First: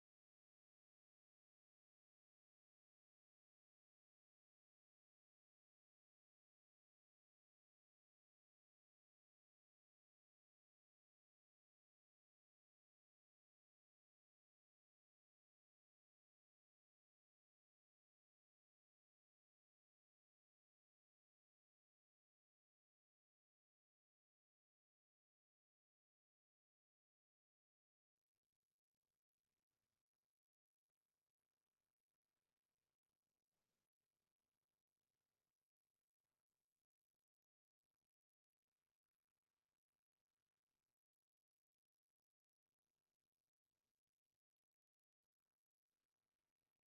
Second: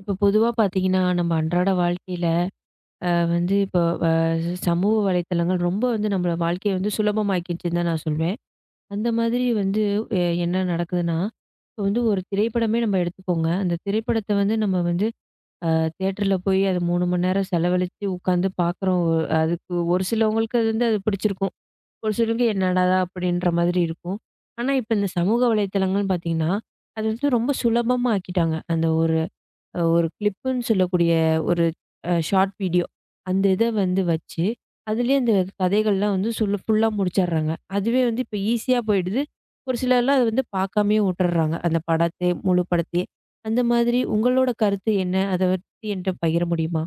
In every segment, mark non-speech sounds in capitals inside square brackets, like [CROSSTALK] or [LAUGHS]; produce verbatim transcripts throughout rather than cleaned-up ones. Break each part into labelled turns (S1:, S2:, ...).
S1: இப்போ பொதுவா பார்த்தீங்கன்னா, நம்ம அன்றாட வாழ்க்கையில அ வந்து இப்போ அ சமூக வலைத்தளங்கள் ரொம்ப வந்து நம்மள வாழ்க்கைய வந்து சுலபமாக்கிடுச்சுன்னு தான் நான் சொல்வேன். அந்த மாதிரி வந்து எ என்ன நடக்குதுன்னா, இப்போ வந்து ஒரு திரைப்படமே நம்ம எடுத்துக்கோங்க. அந்த திரைப்படத்த வந்து நம்ம வந்து அ தியேட்டர்ல போய் அது மூணு மணி நேரம் செலவழிச்சு உட்காந்து பார்க்குறோம். அதுக்கு ஒரு சிலவங்களுக்கு அது வந்து அது பிடிச்சிருக்கும். ஒரு சிலருக்கு என்னடா அப்படின்ற மாதிரி இருக்கும். ஆனா, இப்போ இந்த சமூக வலைத்தளங்கள்னு பார்த்தீங்கன்னா, அது வந்து ரொம்ப சுலபமா ஆக்கிட்டாங்க. அந்த ஒரு அஹ் ஒரு கிளிப்புன்னு சொல்லக்கூடிய ஒரு அ ஷார்ட் வீடியோ. அந்த இத வந்து வச்சு, அதிலேயே அந்த கதைகள்லாம் வந்து சொல்ல ஃபுல்லா முடிச்சடுறாங்க. அதுவே வந்து இப்ப ஈஸியா போயிடுது. ஒரு சிலர்லாம் அத வந்து பார்க்காமயே விட்டுர்றாங்க. அந்த படத்தை முழு படத்தையே. அந்த மாதிரி உங்களோட கருத்து என்ன? அத பத்தி என்ட்ட பகிர முடியுமா?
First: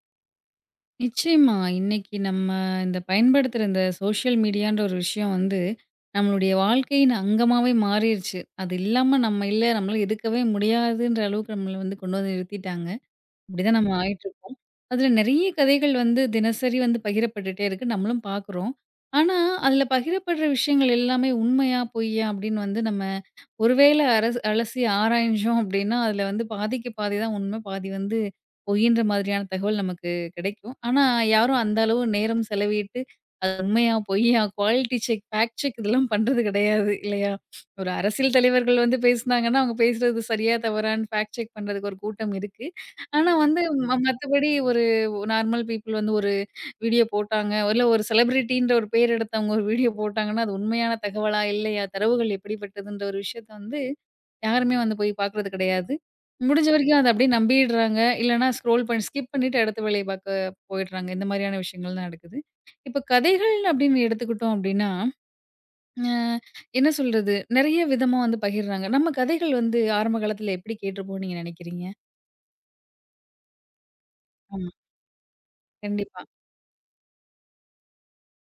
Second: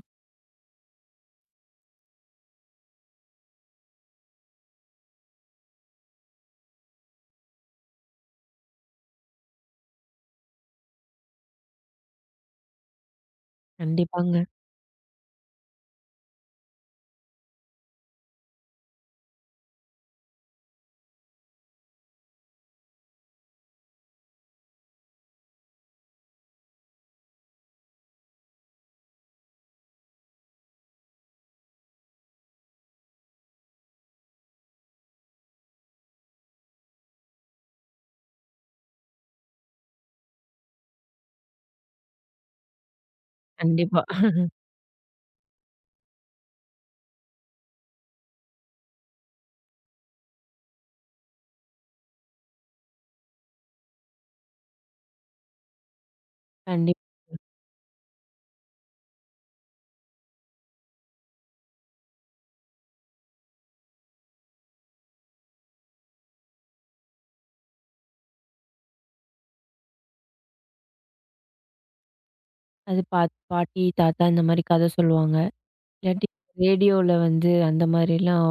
S2: நிச்சயமா. இன்னைக்கு நம்ம இந்த பயன்படுத்துற இந்த சோஷியல் மீடியான்ற ஒரு விஷயம் வந்து, நம்மளுடைய வாழ்க்கையின் அங்கமாவே மாறிருச்சு. அது இல்லாம நம்ம இல்ல, நம்மளால இருக்கவே முடியாதுன்ற அளவுக்கு நம்மள வந்து கொண்டு வந்து நிறுத்திட்டாங்க. இப்படிதான் நம்ம
S1: கண்டிப்பாங்க.
S2: ஆயிட்டுருக்கோம். அதுல நெறைய கதைகள் வந்து தினசரி வந்து பகிரப்பட்டுட்டே இருக்கு. நம்மளும் பார்க்குறோம். ஆனா, அதுல பகிரப்படுற விஷயங்கள் எல்லாமே உண்மையா, பொய்யா அப்படின்னு வந்து நம்ம ஒருவேளை அரசு அலசி ஆராய்ஞ்சோம் அப்படின்னா, அதில வந்து பாதிக்கு பாதி தான் உண்மை. பாதி வந்து பொய்ன்ற மாதிரியான தகவல் நமக்கு கிடைக்கும். ஆனா, யாரும் அந்த அளவு நேரம் செலவிட்டு, அது உண்மையா, பொய்யா, குவாலிட்டி செக், ஃபேக்ட் செக் இதெல்லாம் பண்றது கிடையாது இல்லையா? ஒரு அரசியல் தலைவர்கள் வந்து பேசினாங்கன்னா, அவங்க பேசுறது சரியா, தவறான்னு ஃபேக்ட் செக் பண்றதுக்கு ஒரு கூட்டம் இருக்கு. ஆனா வந்து ம
S1: கண்டிப்பா.
S2: மத்தபடி ஒரு நார்மல் பீப்பிள் வந்து ஒரு வீடியோ போட்டாங்க, இல்ல ஒரு செலிபிரிட்டின்ற ஒரு பேர் எடுத்தவங்க ஒரு வீடியோ போட்டாங்கன்னா, அது உண்மையான தகவலா, இல்லையா? தரவுகள் எப்படிப்பட்டதுன்ற ஒரு விஷயத்த வந்து யாருமே வந்து போய் பார்க்குறது கிடையாது. முடிஞ்ச வரைக்கும்
S1: கண்டிப்பா.
S2: அத அப்படியே நம்பிடுறாங்க. இல்லன்னா ஸ்க்ரோல் பண்ணி ஸ்கிப் பண்ணிட்டு அடுத்த வேலைய பார்க்க போயிடுறாங்க. இந்த மாதிரியான விஷயங்கள் தான் நடக்குது. இப்ப கதைகள் அப்படின்னு எடுத்துக்கிட்டோம் அப்படின்னா, அ என்ன சொல்றது? நெறைய விதமா வந்து பகிர்றாங்க. நம்ம கதைகள் வந்து ஆரம்ப காலத்துல எப்படி கேட்டுருப்போம்னு நீங்க நினைக்கிறீங்க?
S1: அது பா பாட்டி, தாத்தா இந்த மாரி
S2: ஆமா.
S1: கத சொல்லுவாங்க.
S2: கண்டிப்பா.
S1: இல்லாட்டி ரேடியோல வந்து அந்த மாரிலாம்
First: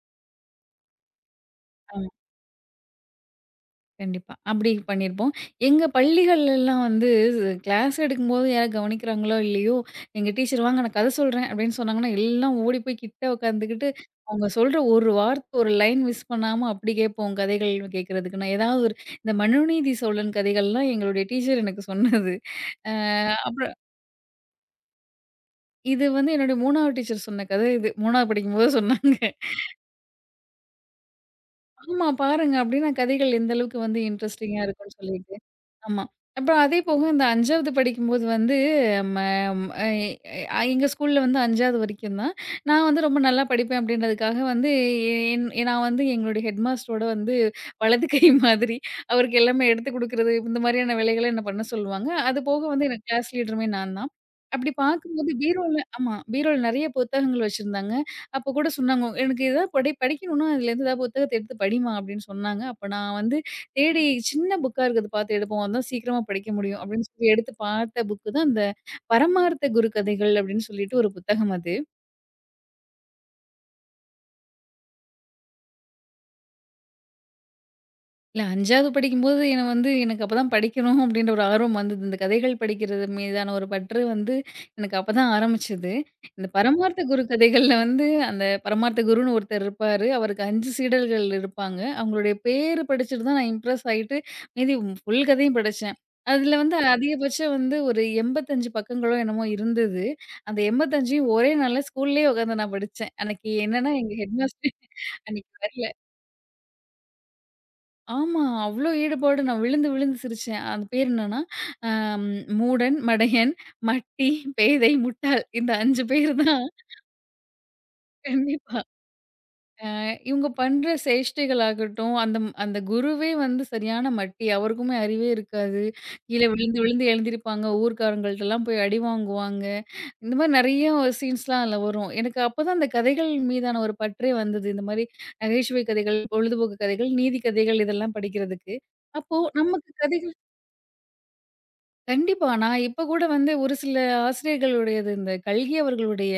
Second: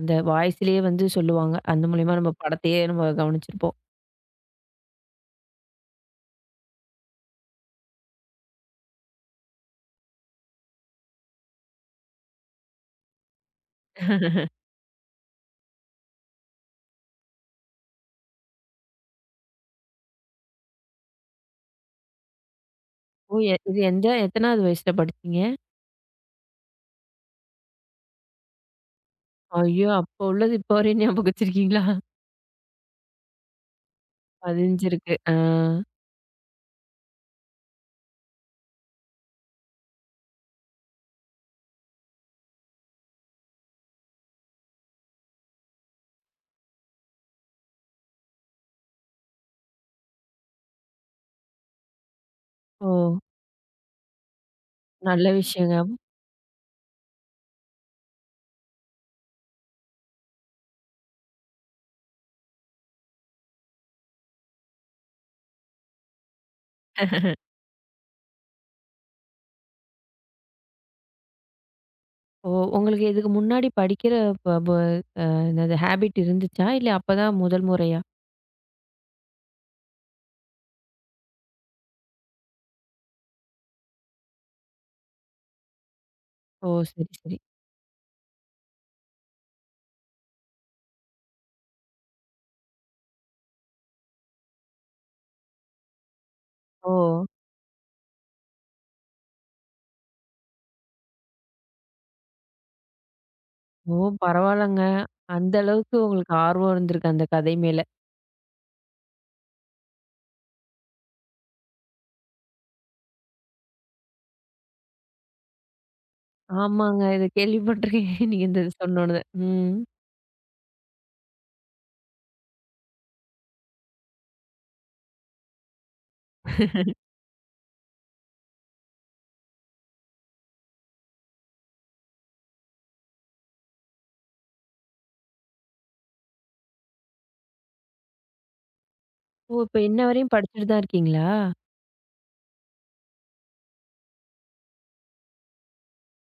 S1: அந்த வாய்ஸ்லேயே வந்து சொல்லுவாங்க. அந்த
S2: ஆமா.
S1: மூலியமா நம்ம படத்தையே நம்ம கவனிச்சிருப்போம்.
S2: கண்டிப்பா. அப்படி பண்ணியிருப்போம். எங்க பள்ளிகள்லலாம் வந்து கிளாஸ் எடுக்கும்போது யாராவது கவனிக்கிறாங்களோ, இல்லையோ, எங்க டீச்சர் "வாங்க நான் கதை சொல்றேன்" அப்படின்னு சொன்னாங்கன்னா, எல்லாம் ஓடி போய் கிட்ட உட்காந்துக்கிட்டு, அவங்க சொல்ற ஒரு வார்த்தை, ஒரு லைன் மிஸ் பண்ணாம அப்படி கேட்போம் கதைகள் கேட்கறதுக்கு. நான் ஏதாவது ஒரு இந்த மனுநீதி சோழன் கதைகள்லாம் எங்களுடைய டீச்சர் எனக்கு சொன்னது. அ
S1: ஓ! எ
S2: அப்புறம்
S1: இது எந்த எத்தனாவது வயசுல படிச்சீங்க?
S2: இது வந்து என்னுடைய மூன்றாவது டீச்சர் சொன்ன கதை இது. மூன்றாவது படிக்கும்போது சொன்னாங்க.
S1: ஐயோ! அப்போ உள்ளது இப்போ வரையும் ஞாபகம் வச்சிருக்கீங்களா?
S2: ஆமா பாருங்க. அப்படின்னா கதைகள் எந்த அளவுக்கு வந்து இன்ட்ரஸ்டிங்கா
S1: பதினஞ்சு
S2: இருக்கும்னு
S1: இருக்கு.
S2: சொல்லிட்டு.
S1: ஆ.
S2: ஆமா. அப்புறம் அதே போக இந்த ஐந்தாவது படிக்கும்போது வந்து ம ம், எ அ எங்க ஸ்கூல்ல வந்து ஐந்தாவது வரைக்கும் தான். நான் வந்து ரொம்ப நல்லா படிப்பேன் அப்படின்றதுக்காக வந்து என் எ- நான் வந்து எங்களுடைய ஹெட் மாஸ்டரோட வந்து வலது கை [LAUGHS] மாதிரி அவருக்கு எல்லாமே எடுத்துக் குடுக்குறது, இந்த மாதிரியான வேலைகள என்ன பண்ண சொல்லுவாங்க. அது போக வந்து
S1: ஓ!
S2: எனக்கு கிளாஸ் லீடருமே நான் தான். அப்படி
S1: நல்ல
S2: பார்க்கும்போது
S1: விஷயங்க.
S2: பீரோல ஆமா பீரோல நெறைய புத்தகங்கள் வச்சிருந்தாங்க. அப்போ கூட சொன்னாங்க, "எனக்கு ஏதாவது படி படிக்கணும்னா அதுலேருந்து ஏதாவது புத்தகத்த எடுத்து படிம்மா" அப்படின்னு சொன்னாங்க. அப்ப நான் வந்து தேடி சின்ன புக்கா இருக்கிறத பார்த்து எடுப்போம். அதான் சீக்கிரமா படிக்க முடியும் அப்படின்னு சொல்லி எடுத்து பார்த்த புக்கு தான் அந்த "பரமார்த்த குரு கதைகள்" அப்படின்னு சொல்லிட்டு ஒரு புத்தகம் அது.
S1: ஓ! உங்களுக்கு இதுக்கு முன்னாடி படிக்கிற ப ப அ என்னது ஹேபிட் இருந்துச்சா? இல்ல அப்பதான் முதல் முறையா?
S2: இல்ல ஐந்தாவது படிக்கும்போது என்ன வந்து எனக்கு அப்பதான் படிக்கணும் அப்டின்ற ஒரு ஆர்வம் வந்தது. இந்த கதைகள் படிக்கிறது மீதான ஒரு பற்று வந்து எனக்கு அப்பதான் ஆரம்பிச்சது. இந்த
S1: ஓ!
S2: பரமார்த்த
S1: சரி,
S2: குரு
S1: சரி.
S2: கதைகள்ல வந்து அந்த பரமார்த்த குருன்னு ஒருத்தர் இருப்பாரு. அவருக்கு ஐந்து சீடர்கள் இருப்பாங்க. அவங்களுடைய பேரு படிச்சுட்டு தான் நான் இம்ப்ரெஸ் ஆயிட்டு மீதி ஃபுல் கதையும் படிச்சேன். அதுல வந்து
S1: ஓ!
S2: அதிகபட்சம் வந்து ஒரு எண்பத்தி ஐந்து பக்கங்களோ என்னமோ இருந்தது. அந்த எண்பத்தி ஐந்தையும் ஒரே நாள்ல ஸ்கூல்லயே உட்காந்து நான் படிச்சேன். அன்னைக்கு என்னன்னா
S1: ஓ!
S2: எங்க ஹெட்மாஸ்டர்
S1: பரவால்லங்க.
S2: அன்னைக்கு
S1: அந்த
S2: வரல.
S1: அளவுக்கு உங்களுக்கு ஆர்வம் இருந்திருக்கு அந்த கதை மேல.
S2: ஆமா. அவ்ளோ ஈடுபாடு. நான் விழுந்து விழுந்து சிரிச்சேன். அந்த பேர் என்னன்னா, அம் மூடன், மடையன், மட்டி, பேதை, முட்டாள் இந்த ஐந்து பேரு தான்
S1: ஆமாங்க. இத கேள்விப்பட்டுருக்கேன். நீங்க இந்த இது
S2: கண்டிப்பா.
S1: சொன்னோனே. ம்.
S2: அ இவங்க பண்ற சேஷ்டைகளாகட்டும், அந்த அந்த குருவே வந்து சரியான மட்டி. அவருக்குமே அறிவே இருக்காது. கீழ விழுந்து விழுந்து எழுந்திருப்பாங்க. ஊர்க்காரங்கள்ட்டலாம் போய் அடி வாங்குவாங்க. இந்த மாரி நெறைய சீன்ஸ்லாம் அதில வரும். எனக்கு அப்பதான் அந்த கதைகள் மீதான ஒரு பற்றே வந்தது. இந்த மாரி நகைச்சுவை கதைகள், பொழுதுபோக்கு கதைகள், நீதி கதைகள் இதெல்லாம் படிக்கிறதுக்கு. அப்போ
S1: ஓ! இப்ப
S2: நமக்கு
S1: இன்ன வரையும்
S2: கதைகள்
S1: படிச்சுட்டு தான் இருக்கீங்களா?
S2: கண்டிப்பா. நான் இப்ப கூட வந்து ஒரு சில ஆசிரியர்களுடையது இந்த கல்கி அவர்களுடைய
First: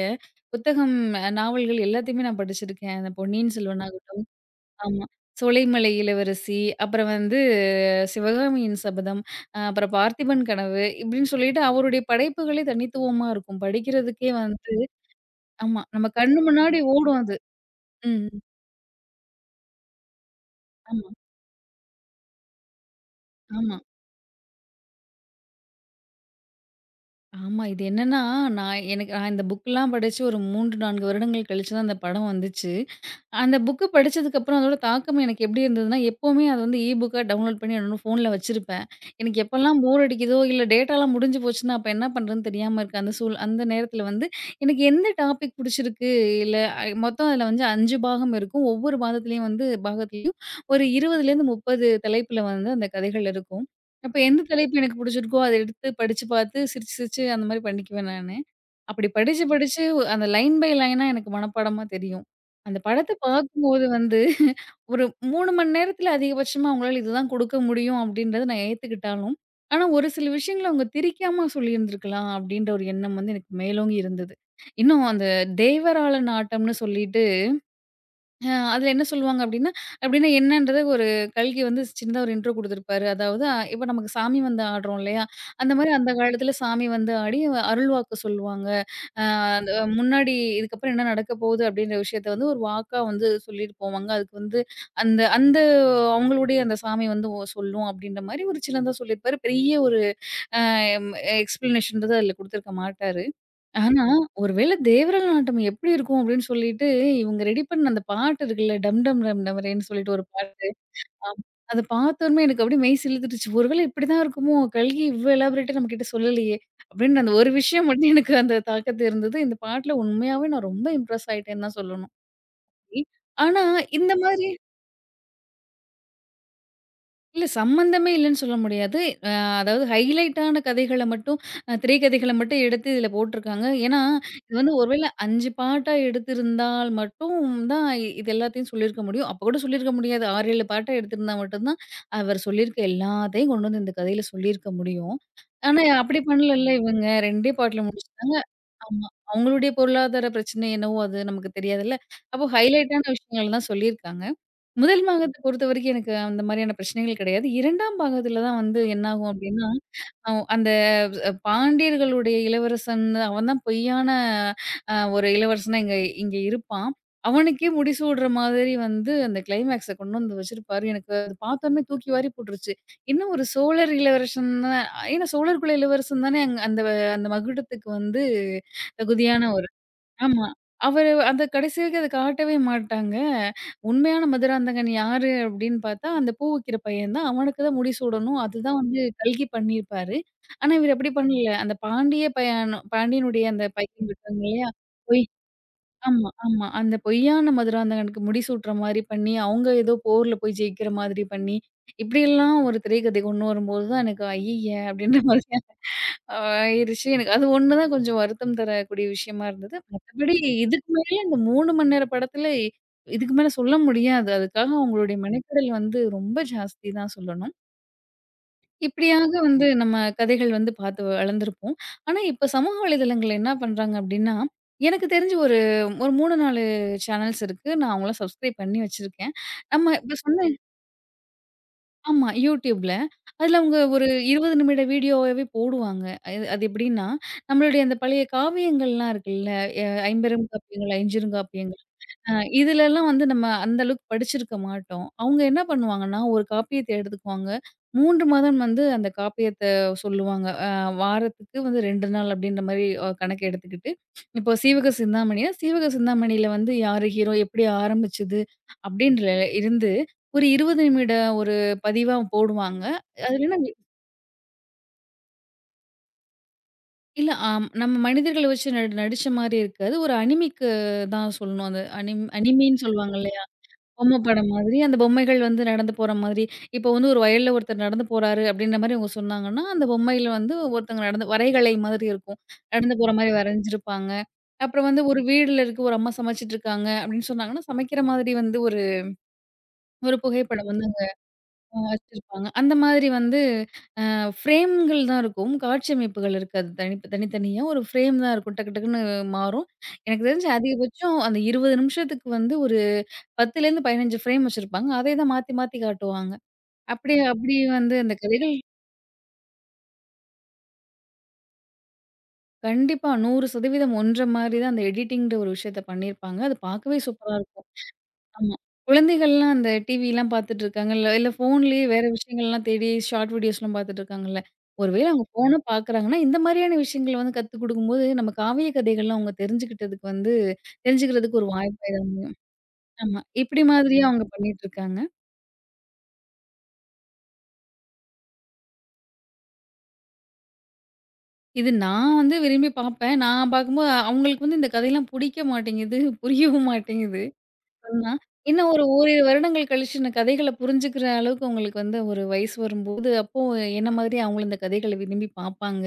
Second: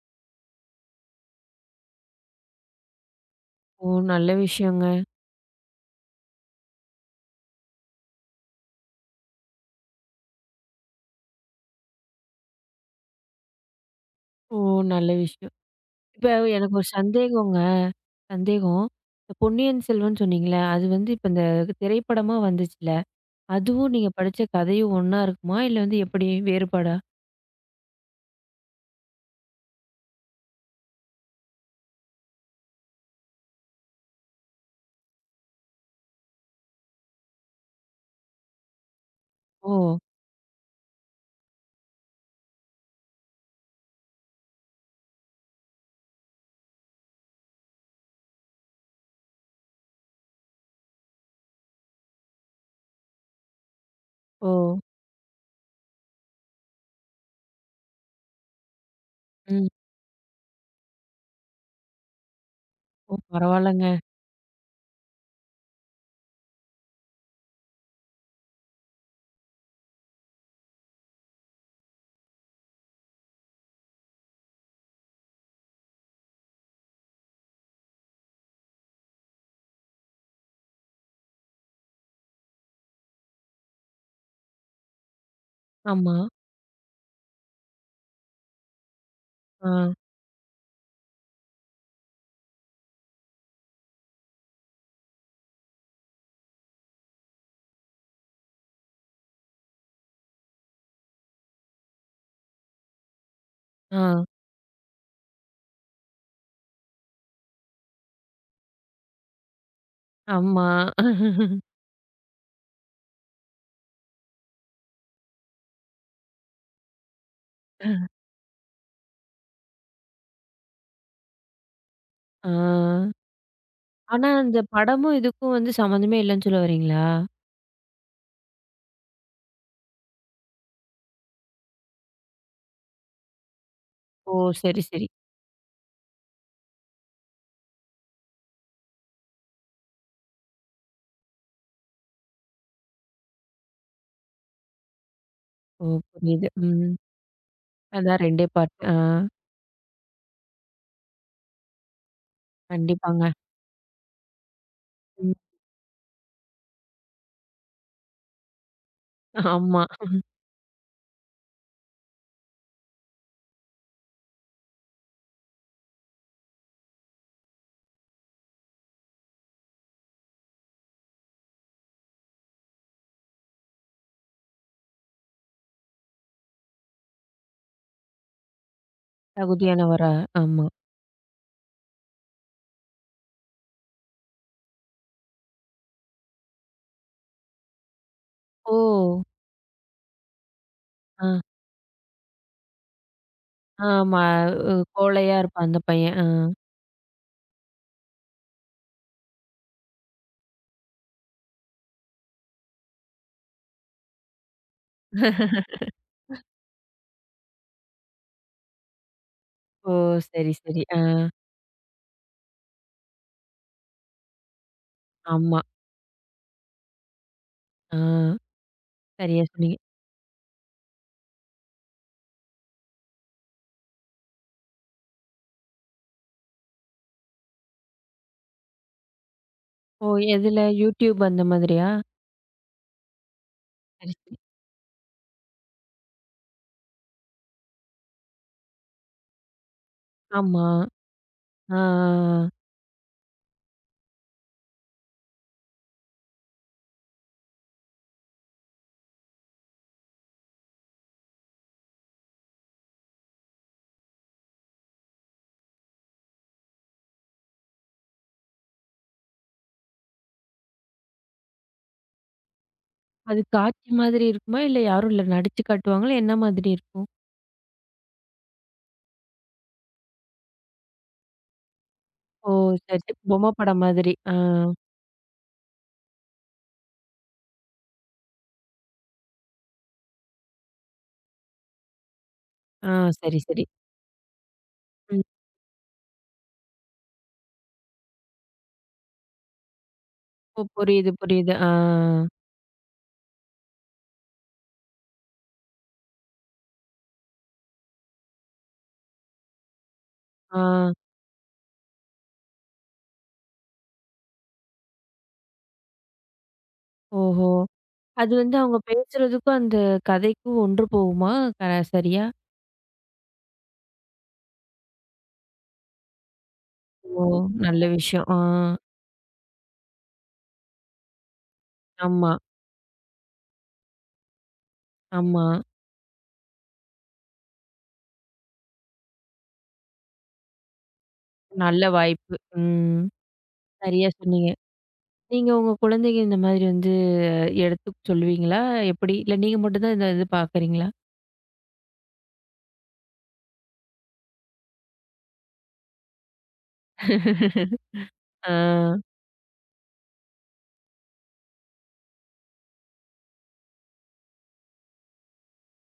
S2: புத்தகம், அஹ், நாவல்கள் எல்லாத்தையுமே நான் படிச்சிருக்கேன். அந்த பொன்னியின் செல்வன்
S1: ஓ!
S2: ஆகட்டும்
S1: நல்ல விஷயங்க.
S2: ஆமா. சோலைமலை இளவரசி, அப்புறம் வந்து அஹ், சிவகாமியின் சபதம், அ அப்புறம் பார்த்திபன் கனவு இப்படின்னு சொல்லிட்டு அவருடைய படைப்புகளே தனித்துவமா இருக்கும். படிக்கிறதுக்கே
S1: ஓ!
S2: வந்து
S1: நல்ல விஷயம்.
S2: ஆமா. நம்ம
S1: இப்ப
S2: கண்ணு
S1: எனக்கு
S2: முன்னாடி
S1: ஒரு
S2: ஓடும் அது.
S1: சந்தேகங்க.
S2: ம்.
S1: சந்தேகம். இந்த பொன்னியின் செல்வன் சொன்னீங்கல்ல, அது
S2: ஆமா,
S1: வந்து இப்ப இந்த திரைப்படமா வந்துச்சுல்ல,
S2: ஆமா,
S1: அதுவும் நீங்க படிச்ச கதையும் ஒண்ணா இருக்குமா? இல்ல வந்து எப்படி வேறுபாடா?
S2: ஆமா. இது என்னன்னா, நான் எனக்கு நான் இந்த புக்லாம் படிச்சு ஒரு மூன்று, நான்கு வருடங்கள் கழிச்சு தான் அந்த படம் வந்துச்சு. அந்த புக்கு படிச்சதுக்கப்புறம் அதோட தாக்கம் எனக்கு எப்படி இருந்ததுன்னா, எப்பவுமே அது வந்து இ புக்கா டவுன்லோட் பண்ணி என்னோட ஃபோன்ல வச்சிருப்பேன். எனக்கு
S1: ஓ!
S2: எப்பலாம் போர் அடிக்குதோ, இல்ல டேட்டாலாம் முடிஞ்சு போச்சுன்னா, அப்ப என்ன பண்றதுன்னு தெரியாம இருக்க அந்த சூழ் அந்த நேரத்துல வந்து எனக்கு எந்த டாபிக் புடிச்சிருக்கு, இல்ல அ மொத்தம் அதுல வந்து ஐந்து பாகம் இருக்கும். ஒவ்வொரு பாகத்திலயும் வந்து பாகத்திலயும் ஒரு இருபதிலேருந்து முப்பது தலைப்புல வந்து அந்த கதைகள் இருக்கும். அப்ப எந்த
S1: ஓ!
S2: தலைப்பு எனக்கு புடிச்சிருக்கோ, அத எடுத்து படிச்சு பார்த்து சிரிச்சு சிரிச்சு அந்த மாரி பண்ணிக்குவேன் நானு. அப்படி படிச்சு,
S1: ம்.
S2: படிச்சு அந்த லைன் பை லைனா எனக்கு மனப்பாடமா தெரியும். அந்த படத்த
S1: ஓ!
S2: பார்க்கும்போது
S1: பரவால்லங்க.
S2: வந்து ஒரு மூன்று மணி நேரத்தில அதிகபட்சமா அவங்களால இதுதான் குடுக்க முடியும் அப்படின்றத நான் ஏத்துக்கிட்டாலும், ஆனா ஒரு சில விஷயங்கள அவங்க திரிக்காம சொல்லியிருந்திருக்கலாம் அப்படின்ற ஒரு எண்ணம் வந்து எனக்கு மேலோங்கி இருந்தது. இன்னும் அந்த தேவராளன் ஆட்டம்னு சொல்லிட்டு அ அதுல என்ன சொல்லுவாங்க அப்டின்னா, அப்டின்னா என்னன்றத ஒரு கல்கி வந்து சின்னதா ஒரு இன்ட்ரோ குடுத்திருப்பாரு. அதாவது அஹ் இப்ப நமக்கு சாமி வந்து ஆடுறோம் இல்லையா? அந்த மாரி அந்த
S1: ஆமா.
S2: காலத்துல சாமி வந்து ஆடி அருள் வாக்கு சொல்லுவாங்க. அ
S1: ஆ.
S2: அந்த முன்னாடி இதுக்கப்புறம் என்ன நடக்க போகுது அப்டின்ற விஷயத்த வந்து ஒரு வாக்கா வந்து சொல்லிட்டு போவாங்க. அதுக்கு வந்து அந்த அந்த அவங்களுடைய அந்த சாமி வந்து ஒ சொல்லும் அப்டின்ற மாரி ஒரு சின்னதா சொல்லியிருப்பாரு. பெரிய ஒரு அ எக்ஸ்பிளனேஷன்றது அதுல குடுத்திருக்க மாட்டாரு. ஆனா,
S1: ஆ.
S2: ஒருவேள தேவரல் நாட்டம் எப்படி இருக்கும் அப்படின்னு சொல்லிட்டு, இவங்க ரெடி பண்ண அந்த பாட்டு இருக்குல்ல, டம் டம் டம் டமரேன்னு சொல்லிட்டு ஒரு
S1: ஆமா.
S2: பாட்டு. ஆமா. அத பார்த்தோனமே எனக்கு அப்படியே மெய் சிலுத்துருச்சு. ஒருவேள இப்படிதான் இருக்குமோ! கல்கி இவ்ளோ எலாபரேட்டா நம்ம கிட்ட சொல்லலையே! அப்படின்னு அந்த ஒரு விஷயம் மட்டும் எனக்கு அந்த தாக்கத்த இருந்தது. இந்த பாட்டுல உண்மையாவே நான் ரொம்ப இம்ப்ரெஸ் ஆயிட்டேன்னு தான் சொல்லணும்.
S1: ஆ.
S2: இ ஆனா இந்த
S1: ஆனா
S2: மாரி
S1: அந்த படமும் இதுக்கும் வந்து சம்மந்தமே இல்லன்னு சொல்ல வர்றீங்களா?
S2: இல்ல சம்மந்தமே இல்லன்னு சொல்ல முடியாது. அ அதாவது ஹைலைட்டான கதைகள மட்டும் அ திரைக்கதைகள மட்டும் எடுத்து இதுல போட்டுருக்காங்க. ஏன்னா,
S1: ஓ!
S2: இது வந்து
S1: சரி,
S2: ஒருவேள
S1: சரி.
S2: ஐந்து பாட்டா எடுத்திருந்தால் மட்டும் தான் இ- இது எல்லாத்தையும் சொல்லியிருக்க முடியும். அப்ப கூட சொல்லியிருக்க முடியாது. ஆறு, ஏழு பாட்டா எடுத்திருந்தா மட்டும் தான் அவர் சொல்லியிருக்க எல்லாத்தையும் கொண்டு வந்து இந்த கதையில சொல்லியிருக்க முடியும். ஆனா,
S1: ஓ!
S2: அப்படி
S1: புரியுது.
S2: பண்ணலல்ல
S1: ம்.
S2: இவங்க. டூ டே பாட்டுல
S1: அதான்
S2: முடிச்சுட்டாங்க.
S1: 2டே பார்ட். ஆ.
S2: ஆமா. அவங்களுடைய பொருளாதார பிரச்சனை என்னவோ அது நமக்கு தெரியாதுல்ல. அப்போ ஹைலைட்டான
S1: கண்டிப்பாங்க.
S2: விஷயங்கள் தான் சொல்லியிருக்காங்க. முதல்
S1: ம்.
S2: பாகத்த பொறுத்தவரைக்கும் எனக்கு அந்த மாரியான பிரச்சனைகள் கிடையாது. இரண்டாம் பாகத்துல தான் வந்து என்னாகும் அப்டின்னா,
S1: ஆமா.
S2: அ அந்த அ பாண்டியர்களுடைய இளவரசன் அவன் தான் பொய்யான அ ஒரு இளவரசனா இங்க இங்க இருப்பான். அவனுக்கே முடிசூடுற மாதிரி வந்து அந்த கிளைமேக்ஸ கொண்டு வந்து வச்சிருப்பாரு. எனக்கு அது பார்த்தோனே தூக்கி வாரி போட்டுருச்சு. என்ன ஒரு சோழர் இளவரசன் தான் ஏன்னா சோழர் குல இளவரசன் தானே அங் அந்த அந்த மகுடத்துக்கு வந்து தகுதியான ஒரு
S1: தகுதியானவரா?
S2: ஆமா.
S1: ஆமா.
S2: அவரு அத கடைசி வரைக்கும் அத காட்டவே மாட்டாங்க. உண்மையான மதுராந்தகன் யாரு அப்டின்னு பார்த்தா, அந்த பூ விக்கிற பையன் தான். அவனுக்கு தான் முடி சூடணும்.
S1: ஓ!
S2: அதுதான் வந்து கல்கி பண்ணியிருப்பாரு. ஆனா, இவரு அப்டி
S1: ஆ.
S2: பண்ணல. அந்த பாண்டிய பையனும் பாண்டியனுடைய அந்த பையன்
S1: ஆமா.
S2: இருக்காங்க இல்லையா?
S1: அ
S2: பொய்
S1: கோழையா இருப்பான் அந்த பையன். ஆ.
S2: ஆமா, ஆமா. அந்த பொய்யான மதுராந்தகனுக்கு முடி சூட்ற மாரி பண்ணி, அவங்க ஏதோ போர்ல போய் ஜெயிக்கிற மாதிரி பண்ணி, இப்டியெல்லாம் ஒரு திரைக்கதை கொண்டு வரும்போது தான் எனக்கு "ஐய்யய!" அப்டின்ற மாரி அ ஆயிருச்சு. எனக்கு அது ஒண்ணு தான் கொஞ்சம் வருத்தம் தரக்கூடிய விஷயமா இருந்தது.
S1: ஓ!
S2: மத்தபடி
S1: சரி, சரி.
S2: இதுக்கு
S1: ஆ.
S2: மேல இந்த மூன்று மணி நேர படத்துல இ- இதுக்கு மேல சொல்ல முடியாது. அதுக்காக அவங்களுடைய
S1: ஆமா.
S2: மெனக்கெடல் வந்து ரொம்ப ஜாஸ்தி தான் சொல்லணும்.
S1: ஆ.
S2: இப்படியாக
S1: சரியா
S2: வந்து
S1: சொன்னீங்க.
S2: நம்ம கதைகள் வந்து பார்த்து வளர்ந்துருப்போம். ஆனா, இப்ப சமூக வலைதளங்கள்ல என்ன பண்றாங்க அப்படின்னா, எனக்கு தெரிஞ்சு ஒரு ஒரு மூன்று, நான்கு சேனல்ஸ் இருக்கு. நான் அவங்கள சப்ஸ்கிரைப் பண்ணி வச்சிருக்கேன். நம்ம
S1: ஓ!
S2: இப்ப சொன்ன
S1: எதுல? YouTube அந்த மாதிரியா?
S2: ஆமா. YouTubeல. அதுல அவங்க ஒரு
S1: சரி, சரி.
S2: இருபது நிமிட வீடியோவாவே போடுவாங்க. அது அது எப்படின்னா, நம்மளுடைய அந்த பழைய காவியங்கள்லாம் இருக்குல்ல, எ ஐம்பெரும்
S1: ஆமா.
S2: காப்பியங்கள்,
S1: ஆ, ஆ,
S2: ஐஞ்சிறுகாப்பியங்கள் அ
S1: ஆ.
S2: இதுலலாம் வந்து நம்ம அந்த அளவுக்கு படிச்சிருக்க மாட்டோம். அவங்க என்ன பண்ணுவாங்கன்னா, ஒரு காப்பியத்த எடுத்துக்குவாங்க. மூன்று மாதம் வந்து அந்த காப்பியத்த சொல்லுவாங்க. அ வாரத்துக்கு வந்து இரண்டு நாள் அப்படின்ற மாரி அ கணக்கு எடுத்துக்கிட்டு, இப்போ சீவக சிந்தாமணினா, சீவக சிந்தாமணியில வந்து யாரு ஹீரோ, எப்படி ஆரம்பிச்சது அப்படின்ற இருந்து ஒரு இருபது நிமிட ஒரு பதிவா போடுவாங்க.
S1: அது
S2: அதுல என்ன
S1: காட்சி மாதிரி இருக்குமா? இல்ல யாரும் இல்ல நடிச்சு காட்டுவாங்களா? என்ன மாதிரி இருக்கும்?
S2: இல்ல ஆம் நம்ம மனிதர்கள வச்சு நடி நடிச்ச மாரி இருக்காது. ஒரு அனிமிக்கு தான் சொல்லணும். அது அனிம்
S1: ஓ!
S2: அனிமின்னு
S1: சரி, சரி.
S2: சொல்லுவாங்கல்ல.
S1: பொம்மை படம் மாதிரி.
S2: பொம்மை
S1: ஆ.
S2: படம் மாதிரி அந்த பொம்மைகள் வந்து நடந்து போற மாதிரி, இப்போ வந்து ஒரு வயல்ல ஒருத்தர் நடந்து போறாரு அப்படின்ற மாரி அவங்க சொன்னாங்கன்னா, அந்த பொம்மையில வந்து ஒருத்தவங்க நடந்து வரைகலை மாதிரி இருக்கும்.
S1: ஆ.
S2: நடந்து போற மாரி
S1: சரி, சரி.
S2: வரைஞ்சிருப்பாங்க. அப்புறம் வந்து ஒரு
S1: ம்.
S2: வீடுல இருக்கு ஒரு அம்மா சமைச்சுட்டுருக்காங்க அப்படின்னு சொன்னாங்கன்னா, சமைக்கிற மாதிரி வந்து ஒரு ஒரு
S1: ஓ!
S2: புகைப்படம் வந்து அங்க
S1: புரியுது, புரியுது. ஆ.
S2: அ வச்சிருப்பாங்க. அந்த மாதிரி வந்து அ ஃப்ரேம்கள் தான் இருக்கும். காட்சி அமைப்புகள் இருக்காது. தனி தனித்தனியா ஒரு ஃப்ரேம் தான் இருக்கும். டக்கு டக்குன்னு மாறும். எனக்கு தெரிஞ்சு
S1: ஆ.
S2: அதிகபட்சம் அந்த இருபது நிமிஷத்துக்கு வந்து ஒரு பத்திலேருந்து பதினைந்து ஃப்ரேம் வச்சிருப்பாங்க. அதே தான் மாத்தி மாத்தி காட்டுவாங்க. அப்படி
S1: ஓஹோ!
S2: அப்படி வந்து அந்த
S1: அது வந்து
S2: கதைகள்
S1: அவங்க பேசுறதுக்கும், அந்த கதைக்கும் ஒன்று போகுமா? க சரியா?
S2: கண்டிப்பா நூறு சதவீதம் ஒண்ற மாரி தான் அந்த எடிட்டிங்ன்ற ஒரு விஷயத்த பண்ணியிருப்பாங்க. அது பார்க்கவே
S1: ஓ!
S2: சூப்பரா இருக்கும்.
S1: நல்ல விஷயம். ஆ.
S2: ஆமா. குழந்தைகள்லாம் அந்த டிவிலாம் பார்த்துட்டு இருக்காங்கல்ல, இல்ல ஃபோன்லயே வேற
S1: ஆமா.
S2: விஷயங்கள்லாம் தேடி ஷார்ட் வீடியோஸ்லாம் பார்த்துட்டு இருக்காங்கல்ல. ஒரு வேளை அவங்க
S1: ஆமா.
S2: ஃபோன பார்க்குறாங்கன்னா, இந்த மாரியான விஷயங்கள வந்து கத்துக் குடுக்கும்போது, நம்ம காவிய கதைகள்லாம் அவங்க தெரிஞ்சுக்கிட்டதுக்கு வந்து தெரிஞ்சுக்கிறதுக்கு ஒரு
S1: நல்ல
S2: வாய்ப்பா இது அமையும்.
S1: வாய்ப்பு. ம்.
S2: ஆமா. இப்படி மாதிரியே
S1: சரியா
S2: அவங்க
S1: சொன்னீங்க.
S2: பண்ணிட்டு இருக்காங்க.
S1: நீங்க உங்க குழந்தைங்க இந்த மாதிரி வந்து எடுத்து சொல்லுவீங்களா? எப்படி? இல்ல நீங்க மட்டும் தான் இந்த இது பார்க்குறீங்களா?
S2: இது நான் வந்து விரும்பி பார்ப்பேன். நான் பார்க்கும்போது அ- அவங்களுக்கு வந்து இந்த கதையெல்லாம் புடிக்க மாட்டேங்குது, புரியவும் மாட்டேங்குது. சொன்னா,
S1: ஆ.
S2: இன்னும் ஒரு ஓரிரு வருடங்கள் கழிச்சு இந்த கதைகள புரிஞ்சுக்கிற அளவுக்கு உங்களுக்கு வந்து ஒரு வயசு வரும்போது, அப்போ என்ன மாதிரி அவங்களும் இந்த கதைகள விரும்பி பார்ப்பாங்க,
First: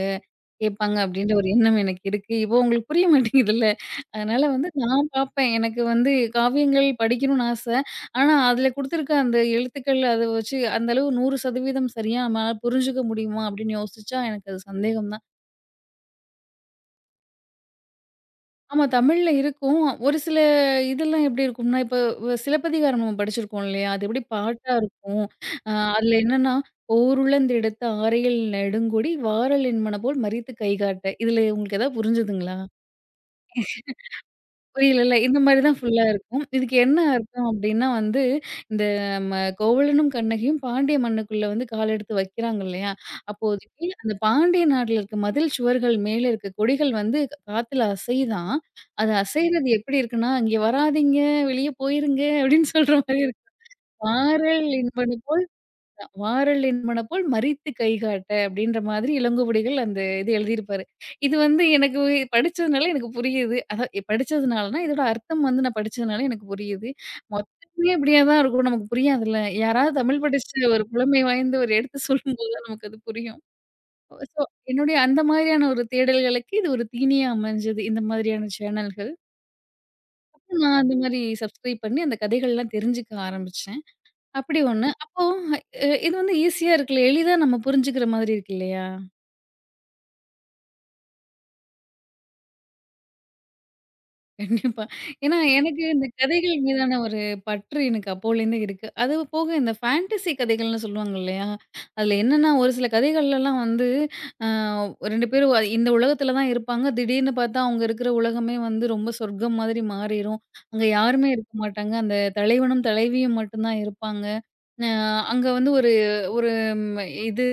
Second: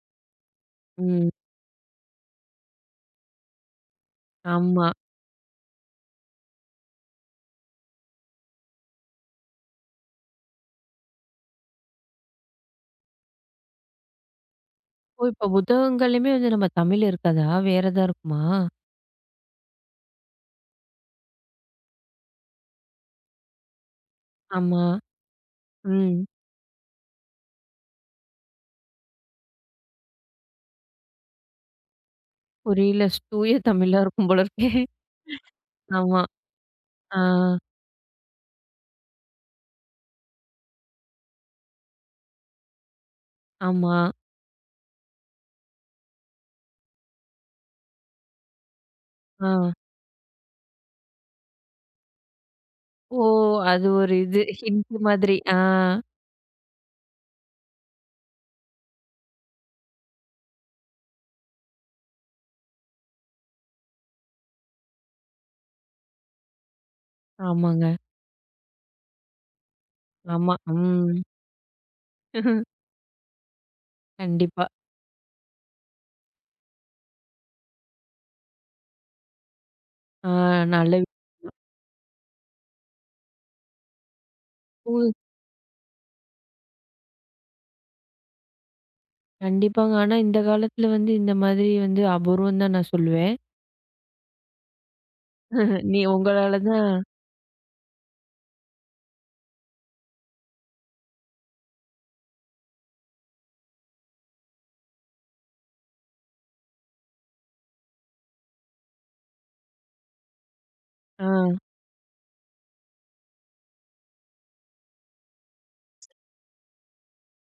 S2: கேட்பாங்க
S1: ம்.
S2: அப்படின்ற ஒரு எண்ணம் எனக்கு இருக்கு. இப்போ உங்களுக்கு புரிய மாட்டேங்குதுல்ல. அதனால வந்து
S1: ஆமா.
S2: நான் பார்ப்பேன். எனக்கு வந்து காவியங்கள் படிக்கணும்னு ஆச. ஆனா, அதில குடுத்துருக்க அந்த எழுத்துக்கள் அத வச்சு அந்த அளவு நூறு சதவீதம் சரியா நம்மளால புரிஞ்சுக்க முடியுமா அப்படின்னு யோசிச்சா எனக்கு அது சந்தேகம்
S1: ஓ!
S2: தான்.
S1: இப்ப புத்தகங்கள்லயுமே வந்து நம்ம தமிழ் இருக்காதா? வேற எதா இருக்குமா?
S2: ஆமா. தமிழ்ல இருக்கும். ஒரு சில இதெல்லாம் எப்படி இருக்கும்னா, இப்போ வ சிலப்பதிகாரம் நம்ம படிச்சிருக்கோம் இல்லையா? அது எப்படி பாட்டா
S1: ஆமா.
S2: இருக்கும். அ அதுல
S1: ம்.
S2: என்னன்னா, "ஓருளந்தெடுத்த ஆரையில் நெடுங்கொடி வாரல் என்மனபோல் மறித்துக் கைகாட்ட" இதுல உங்களுக்கு ஏதாவது புரிஞ்சுதுங்களா?
S1: புரியல. ஸ் தூய தமிழா இருக்கும் போல இருக்கே.
S2: புரியலல்ல. இந்த மாரி தான் ஃபுல்லா
S1: ஆமா.
S2: இருக்கும். இதுக்கு என்ன
S1: ஆ.
S2: அர்த்தம் அப்டின்னா வந்து, இந்த ம கோவலனும், கண்ணகியும் பாண்டிய மண்ணுக்குள்ள வந்து கால் எடுத்து வைக்கிறாங்க இல்லையா? அப்போதைக்கு
S1: ஆமா.
S2: அந்த பாண்டிய நாட்ல இருக்க மதில் சுவர்கள் மேல இருக்க கொடிகள் வந்து க- காத்துல அசையுதாம். அது அசைறது
S1: ஆ.
S2: எப்படி இருக்குன்னா, "இங்க வராதீங்க, வெளிய போயிருங்க" அப்டின்னு சொல்ற மாரி
S1: ஓ!
S2: இருக்கு.
S1: அது ஒரு இது
S2: "பாரல்
S1: ஹிண்ட்
S2: இன்பனு
S1: மாதிரி.
S2: போல்"
S1: ஆ.
S2: "வாரல் என் மனப்போல் மரித்து கைகாட்ட" அப்படின்ற மாதிரி இளங்கோவடிகள் அந்த இது எழுதியிருப்பாரு. இது வந்து எனக்கு படிச்சதுனால எனக்கு புரியுது. அதான் இ- படிச்சதுனாலனா, இதோட அர்த்தம் வந்து நான் படிச்சதுனால எனக்கு புரியுது.
S1: ஆமாங்க.
S2: மொத்தமே இப்படியா தான் இருக்கும். நமக்கு புரியாதுல்ல. யாராவது தமிழ் படிச்ச
S1: ஆமா.
S2: ஒரு
S1: ம்.
S2: புலமை வாய்ந்த ஒரு எடுத்து சொல்லும்போது தான் நமக்கு அது புரியும். ஸோ
S1: கண்டிப்பா.
S2: என்னுடைய அந்த மாதிரியான ஒரு தேடல்களுக்கு இது ஒரு தீனியா அமைஞ்சது. இந்த மாதிரியான சேனல்கள்.
S1: ஆ
S2: நான் அந்த
S1: நல்ல
S2: மாரி சப்ஸ்கிரைப் பண்ணி அந்த கதைகள்லாம் தெரிஞ்சுக்க ஆரம்பிச்சேன். அப்படி ஒண்ணு.
S1: [UNINTELLIGIBLE]
S2: அப்போ அ இது வந்து ஈஸியா இருக்குல்ல. எளிதா நம்ம புரிஞ்சுக்கிற மாதிரி இருக்கு இல்லையா?
S1: கண்டிப்பாங்க. ஆனா இந்த காலத்துல வந்து இந்த மாதிரி வந்து அபூர்வம் தான் நான் சொல்லுவேன்.
S2: கண்டிப்பா. ஏன்னா, எனக்கு
S1: [LAUGHS] நீ
S2: இந்த கதைகள்
S1: உங்களால தான்
S2: மீதான ஒரு பற்று எனக்கு அப்போலேருந்தே இருக்கு. அது போக இந்த ஃபேண்டசி கதைகள்னு சொல்லுவாங்க இல்லையா? அதில என்னன்னா, ஒரு சில கதைகள்லலாம் வந்து அ இரண்டு பேரும் அ- இந்த உலகத்தில தான் இருப்பாங்க. திடீர்னு பார்த்தா அவங்க இருக்கிற உலகமே வந்து ரொம்ப சொர்க்கம் மாதிரி மாறிரும். அங்க
S1: ஆ,
S2: யாருமே இருக்க மாட்டாங்க. அந்த தலைவனும், தலைவியும் மட்டும் தான் இருப்பாங்க. அ அங்க வந்து ஒரு ஒரு ம் இது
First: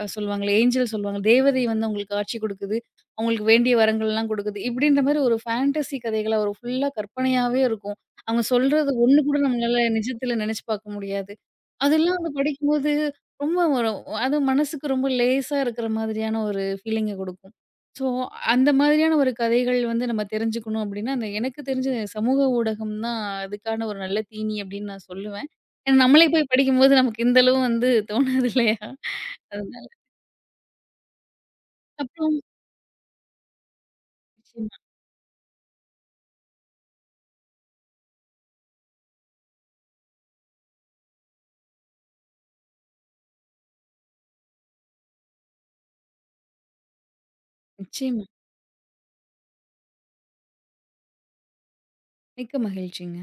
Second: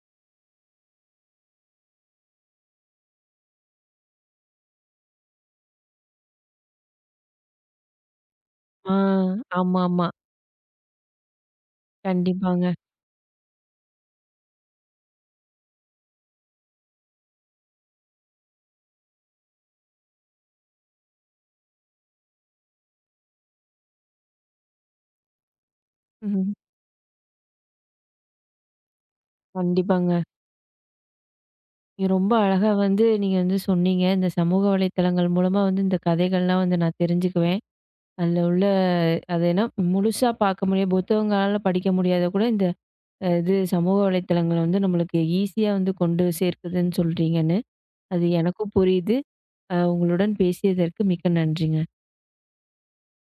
S2: அ சொல்லுவாங்களே, ஏஞ்சல் சொல்லுவாங்க. தேவதை வந்து அவங்களுக்கு காட்சி குடுக்குது. அவங்களுக்கு வேண்டிய வரங்கள்லாம் குடுக்குது. இப்படின்ற மாரி ஒரு ஃபேண்டஸி கதைகளா ஒரு ஃபுல்லா கற்பனையாவே இருக்கும். அவங்க சொல்றது
S1: ஆ,
S2: ஒண்ணு கூட நம்மளால
S1: ஆமாமா.
S2: நிஜத்துல நெனச்சு பார்க்க முடியாது. அதெல்லாம் வந்து
S1: கண்டிப்பாங்க.
S2: படிக்கும்போது ரொம்ப ஒரு அது மனசுக்கு ரொம்ப லேசா இருக்கிற மாதிரியான ஒரு ஃபீலிங்க குடுக்கும். ஸோ, அந்த மாதிரியான ஒரு கதைகள் வந்து நம்ம தெரிஞ்சுக்கணும் அப்படின்னா, அந்த எனக்கு தெரிஞ்சு சமூக ஊடகம் தான் அதுக்கான ஒரு நல்ல தீனி அப்படின்னு நான் சொல்லுவேன். ஏன்னா நம்மளே போய்
S1: ம்.
S2: படிக்கும்போது நமக்கு இந்த அளவு வந்து தோணாது இல்லையா? அதனால.
S1: கண்டிப்பாங்க. நீங்க ரொம்ப
S2: அப்புறம்
S1: அழகா வந்து நீங்க வந்து சொன்னீங்க. இந்த சமூக
S2: நிச்சயமா,
S1: வலைத்தளங்கள் மூலமா வந்து இந்த கதைகள்லாம் வந்து நான் தெரிஞ்சுக்குவேன். அதுல உள்ள அது ஏன்னா முழுசா பார்க்க முடியாது. புத்தகங்களால படிக்க முடியாத கூட இந்த அ இது சமூக வலைத்தளங்கள வந்து நம்மளுக்கு ஈஸியா வந்து கொண்டு சேர்க்குதுன்னு சொல்றீங்கன்னு.
S2: நிச்சயமா.
S1: அது எனக்கும் புரியுது. அ உங்களுடன் பேசியதற்கு மிக்க நன்றிங்க.
S2: மிக்க மகிழ்ச்சிங்க.